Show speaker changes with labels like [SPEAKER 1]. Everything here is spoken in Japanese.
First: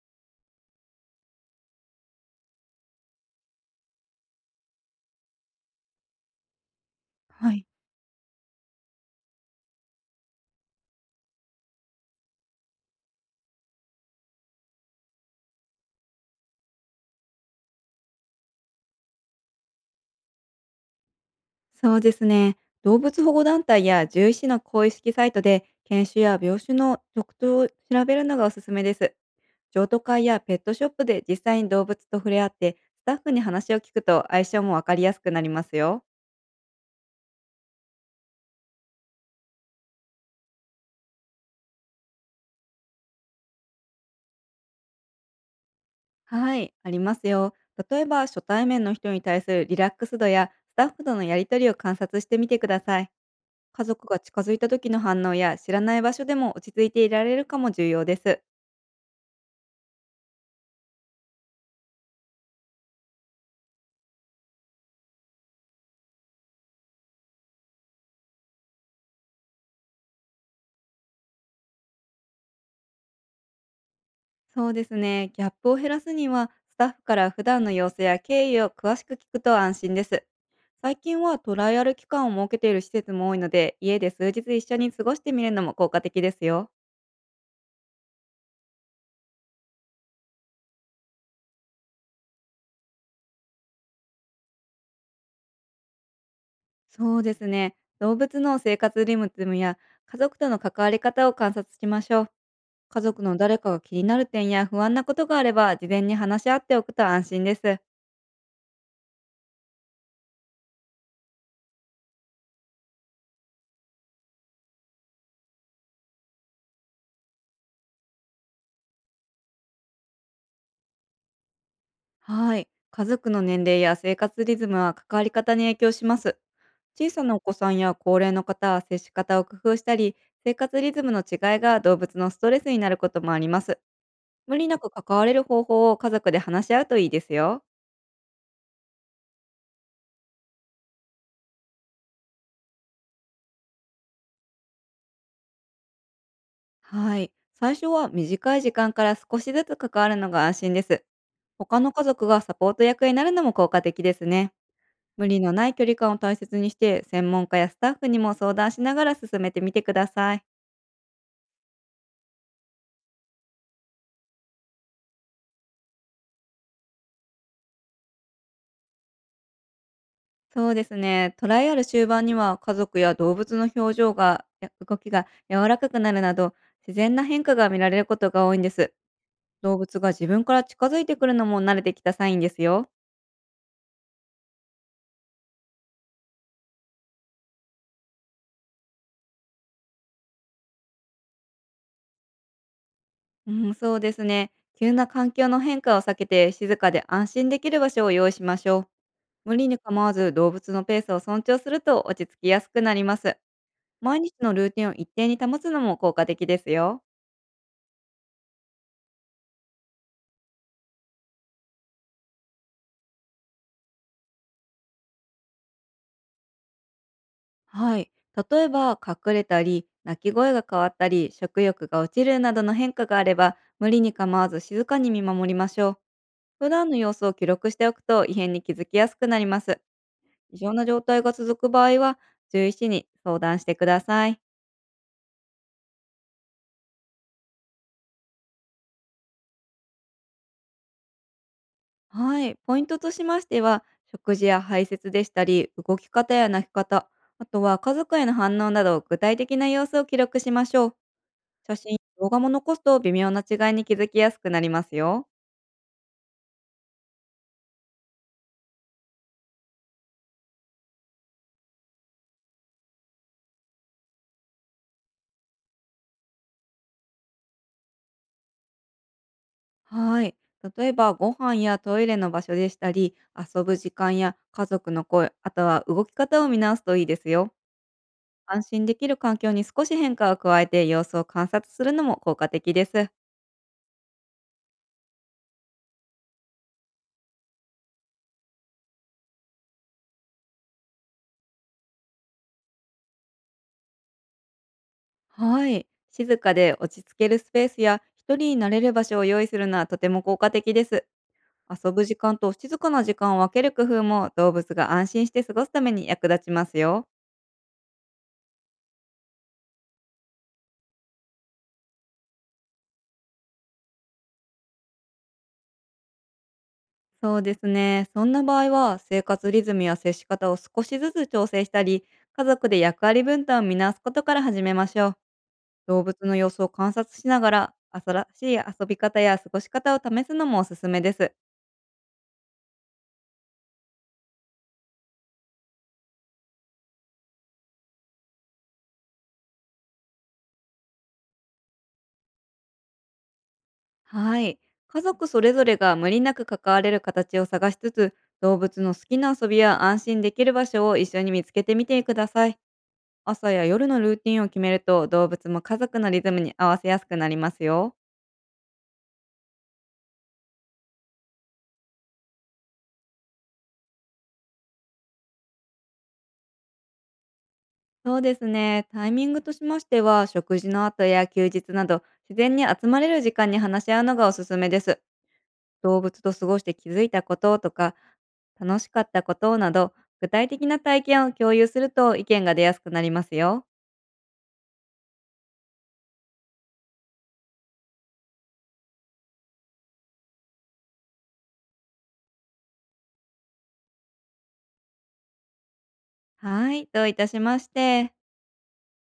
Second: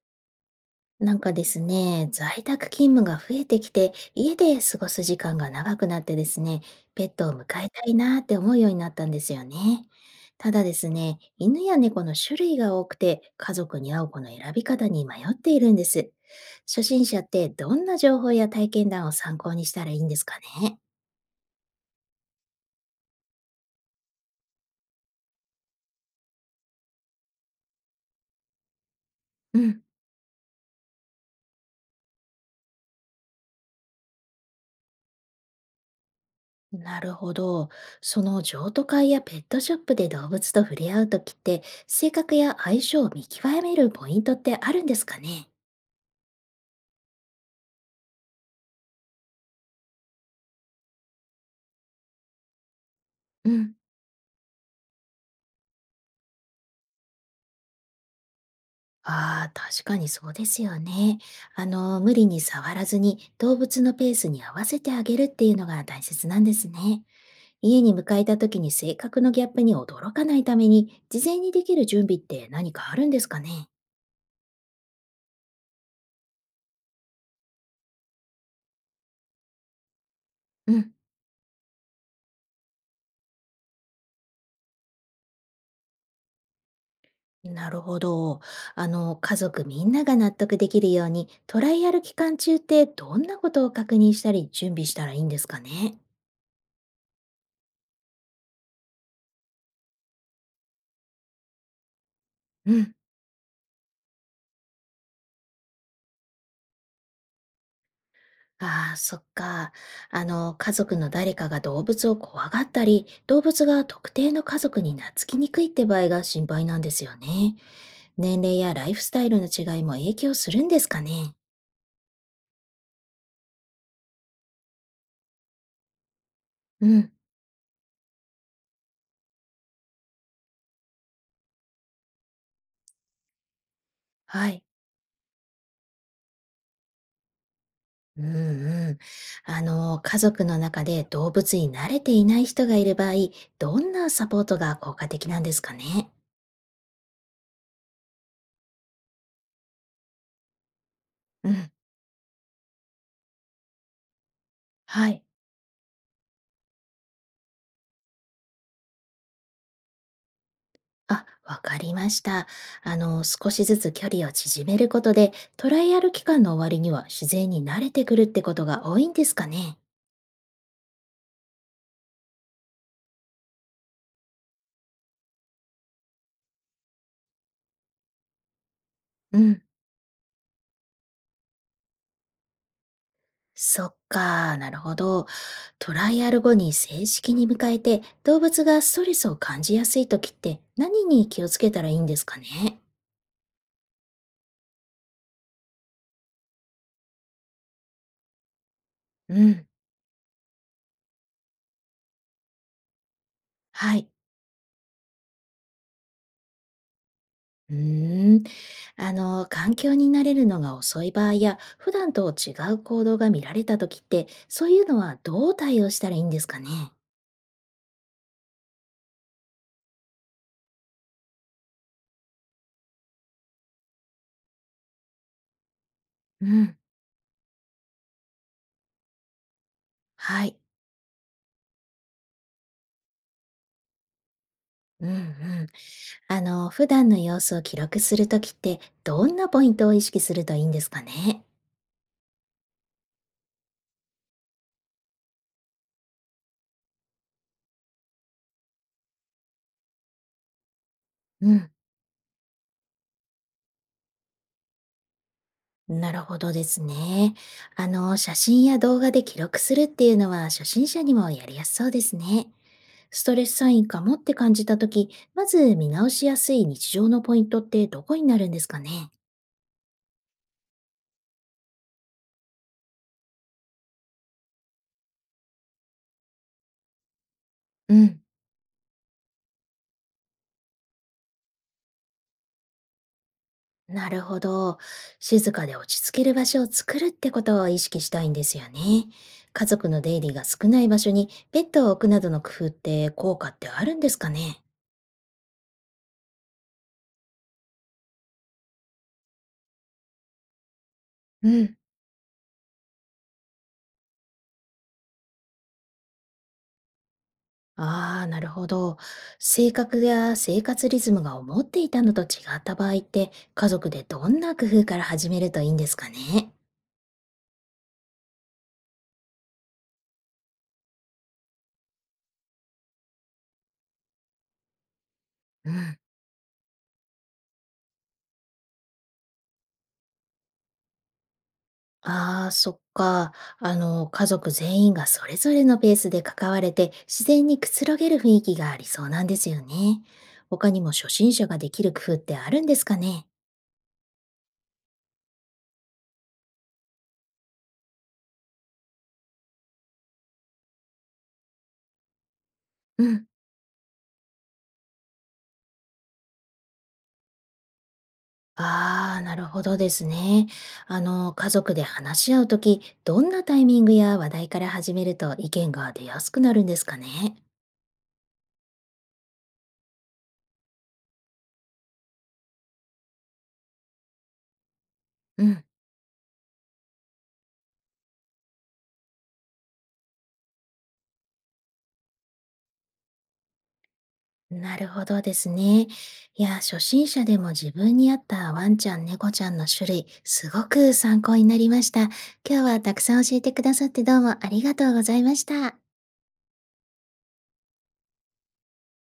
[SPEAKER 1] なんかですね、在宅勤務が増えてきて、家で過ごす時間が長くなってですね、ペットを迎
[SPEAKER 2] はい、
[SPEAKER 1] えたいなーって思うようになったんですよね。ただですね、犬や猫の種類が多くて、家族に合う子の選び方に迷っているんです。初心者ってどんな情報や体験談を参考にしたらいいんですかね？
[SPEAKER 2] そうですね。動物保護団体や獣医師の公式サイトで犬種や病種の特徴を調べるのがおすすめです。
[SPEAKER 1] うん。
[SPEAKER 2] 譲渡会やペットショップで実際に動物と触れ合って、スタッフに話を聞くと相性もわかりやすくなりますよ。
[SPEAKER 1] なるほど。その譲渡会やペットショップで動物と触れ合うときって、性格や相性を見極めるポイントってあるんですかね？
[SPEAKER 2] はい、ありますよ。例えば、初対面の人に対するリラックス度やスタッフとのやり取りを観察してみてください。
[SPEAKER 1] うん。
[SPEAKER 2] 家族が近づいた時の反応や、知らない場所でも落ち着いていられるかも重要です。
[SPEAKER 1] ああ、確かにそうですよね。あの、無理に触らずに動物のペースに合わせてあげるっていうのが大切なんですね。家に迎えた時に性格のギャップに驚かないために、事前にできる準備って何かあるんですかね？
[SPEAKER 2] そうですね。ギャップを減らすには、スタッフから普段の様子や経緯を詳しく聞くと安心です。
[SPEAKER 1] うん。
[SPEAKER 2] 最近はトライアル期間を設けている施設も多いので、家で数日一緒に過ごしてみるのも効果的ですよ。
[SPEAKER 1] なるほど。あの、家族みんなが納得できるように、トライアル期間中ってどんなことを確認したり準備したらいいんですかね？
[SPEAKER 2] そうですね。動物の生活リムズムや家族との関わり方を観察しましょう。
[SPEAKER 1] うん。
[SPEAKER 2] 家族の誰かが気になる点や不安なことがあれば、事前に話し合っておくと安心です。
[SPEAKER 1] ああ、そっか。あの、家族の誰かが動物を怖がったり、動物が特定の家族に懐きにくいって場合が心配なんですよね。年齢やライフスタイルの違いも影響するんですかね。
[SPEAKER 2] はい。家族の年齢や生活リズムは関わり方に影響します。
[SPEAKER 1] う
[SPEAKER 2] 小
[SPEAKER 1] ん、
[SPEAKER 2] さなお子さんや高齢の方は接し方を工夫したり、生活リズムの違いが動物のストレスになることもあります。
[SPEAKER 1] は
[SPEAKER 2] 無
[SPEAKER 1] い。
[SPEAKER 2] 理なく関われる方法を家族で話し合うといいですよ。
[SPEAKER 1] うんうん。あの、家族の中で動物に慣れていない人がいる場合、どんなサポートが効果的なんですかね。
[SPEAKER 2] はい。最初は短い時間から少しずつ関わるのが安心です。
[SPEAKER 1] うん、
[SPEAKER 2] 他の家族がサポート役になるのも効果的ですね。
[SPEAKER 1] はい。
[SPEAKER 2] 無理のない距離感を大切にして、専門家やスタッフにも相談しながら進めてみてください。
[SPEAKER 1] あ、わかりました。あの、少しずつ距離を縮めることで、トライアル期間の終わりには自然に慣れてくるってことが多いんですかね。
[SPEAKER 2] そうですね。トライアル終盤には、家族や動物の表情が、や動きが柔らかくなるなど、自然な変化が見られることが多いんです。
[SPEAKER 1] うん。
[SPEAKER 2] 動物が自分から近づいてくるのも慣れてきたサインですよ。
[SPEAKER 1] そっか、なるほど。トライアル後に正式に迎えて、動物がストレスを感じやすい時って何に気をつけたらいいんですかね。
[SPEAKER 2] うん、そうですね。急な環境の変化を避けて、静かで安心できる場所を用意しましょう。
[SPEAKER 1] う
[SPEAKER 2] 無
[SPEAKER 1] ん。
[SPEAKER 2] 理に構わず動物のペースを尊重すると落ち着きやすくなります。
[SPEAKER 1] はい。
[SPEAKER 2] 毎日のルーティンを一定に保つのも効果的ですよ。
[SPEAKER 1] うーん。あの、環境に慣れるのが遅い場合や、普段と違う行動が見られた時って、そういうのはどう対応したらいいんですかね。
[SPEAKER 2] はい。例えば、隠れたり、鳴き声が変わったり、食欲が落ちるなどの変化があれば、無理に構わず静かに見守りましょう。
[SPEAKER 1] う
[SPEAKER 2] 普
[SPEAKER 1] ん、
[SPEAKER 2] 段の様子を記録しておくと、異変に気づきやすくなります。
[SPEAKER 1] はい。
[SPEAKER 2] 異常な状態が続く場合は、獣医師に相談してください。
[SPEAKER 1] うんうん。あの、普段の様子を記録するときって、どんなポイントを意識するといいんですかね？
[SPEAKER 2] はい。ポイントとしましては、食事や排泄でしたり、動き方や鳴き方、あとは家族への反応など、具体的な様子を記録しましょう。
[SPEAKER 1] うん。
[SPEAKER 2] 写真、動画も残すと、微妙な違いに気づきやすくなりますよ。
[SPEAKER 1] なるほどですね。あの、写真や動画で記録するっていうのは、初心者にもやりやすそうですね。ストレスサインかもって感じたとき、まず見直しやすい日常のポイントってどこになるんですかね？
[SPEAKER 2] はい。例えば、ご飯やトイレの場所でしたり、遊ぶ時間や家族の声、あとは動き方を見直すといいですよ。
[SPEAKER 1] うん。
[SPEAKER 2] 安心できる環境に少し変化を加えて様子を観察するのも効果的です。
[SPEAKER 1] なるほど。静かで落ち着ける場所を作るってことを意識したいんですよね。家族の出入りが少ない場所にベッドを置くなどの工夫って効果ってあるんですかね？
[SPEAKER 2] はい。静かで落ち着けるスペースや一人になれる場所を用意するのはとても効果的です。
[SPEAKER 1] うん、
[SPEAKER 2] 遊ぶ時間と静かな時間を分ける工夫も、動物が安心して過ごすために役立ちますよ。
[SPEAKER 1] ああ、なるほど。性格や生活リズムが思っていたのと違った場合って、家族でどんな工夫から始めるといいんですかね？
[SPEAKER 2] そうですね。そんな場合は、生活リズムや接し方を少しずつ調整したり、家族で役割分担を見直すことから始めましょう。
[SPEAKER 1] うん。
[SPEAKER 2] 動物の様子を観察しながら、新しい遊び方や過ごし方を試すのもおすすめです。
[SPEAKER 1] ああ、そっか。あの、家族全員がそれぞれのペースで関われて、自然にくつろげる雰囲気がありそうなんですよね。他にも初心者ができる工夫ってあるんですかね？
[SPEAKER 2] はい。家族それぞれが無理なく関われる形を探しつつ、動物の好きな遊びや安心できる場所を一緒に見つけてみてください。
[SPEAKER 1] うん、
[SPEAKER 2] 朝や夜のルーティンを決めると、動物も家族のリズムに合わせやすくなりますよ。
[SPEAKER 1] ああ、なるほどですね。あの、家族で話し合うとき、どんなタイミングや話題から始めると意見が出やすくなるんですかね？
[SPEAKER 2] そうですね。タイミングとしましては、食事の後や休日など、自然に集まれる時間に話し合うのがおすすめです。
[SPEAKER 1] うん。
[SPEAKER 2] 動物と過ごして気づいたこととか、楽しかったことなど、具体的な体験を共有すると意見が出やすくなりますよ。
[SPEAKER 1] なるほどですね。いや、初心者でも自分に合ったワンちゃん、猫ちゃんの種類、すごく参考になりました。今日はたくさん教えてくださってどうもありがとうございました。
[SPEAKER 2] はい、どういたしまして。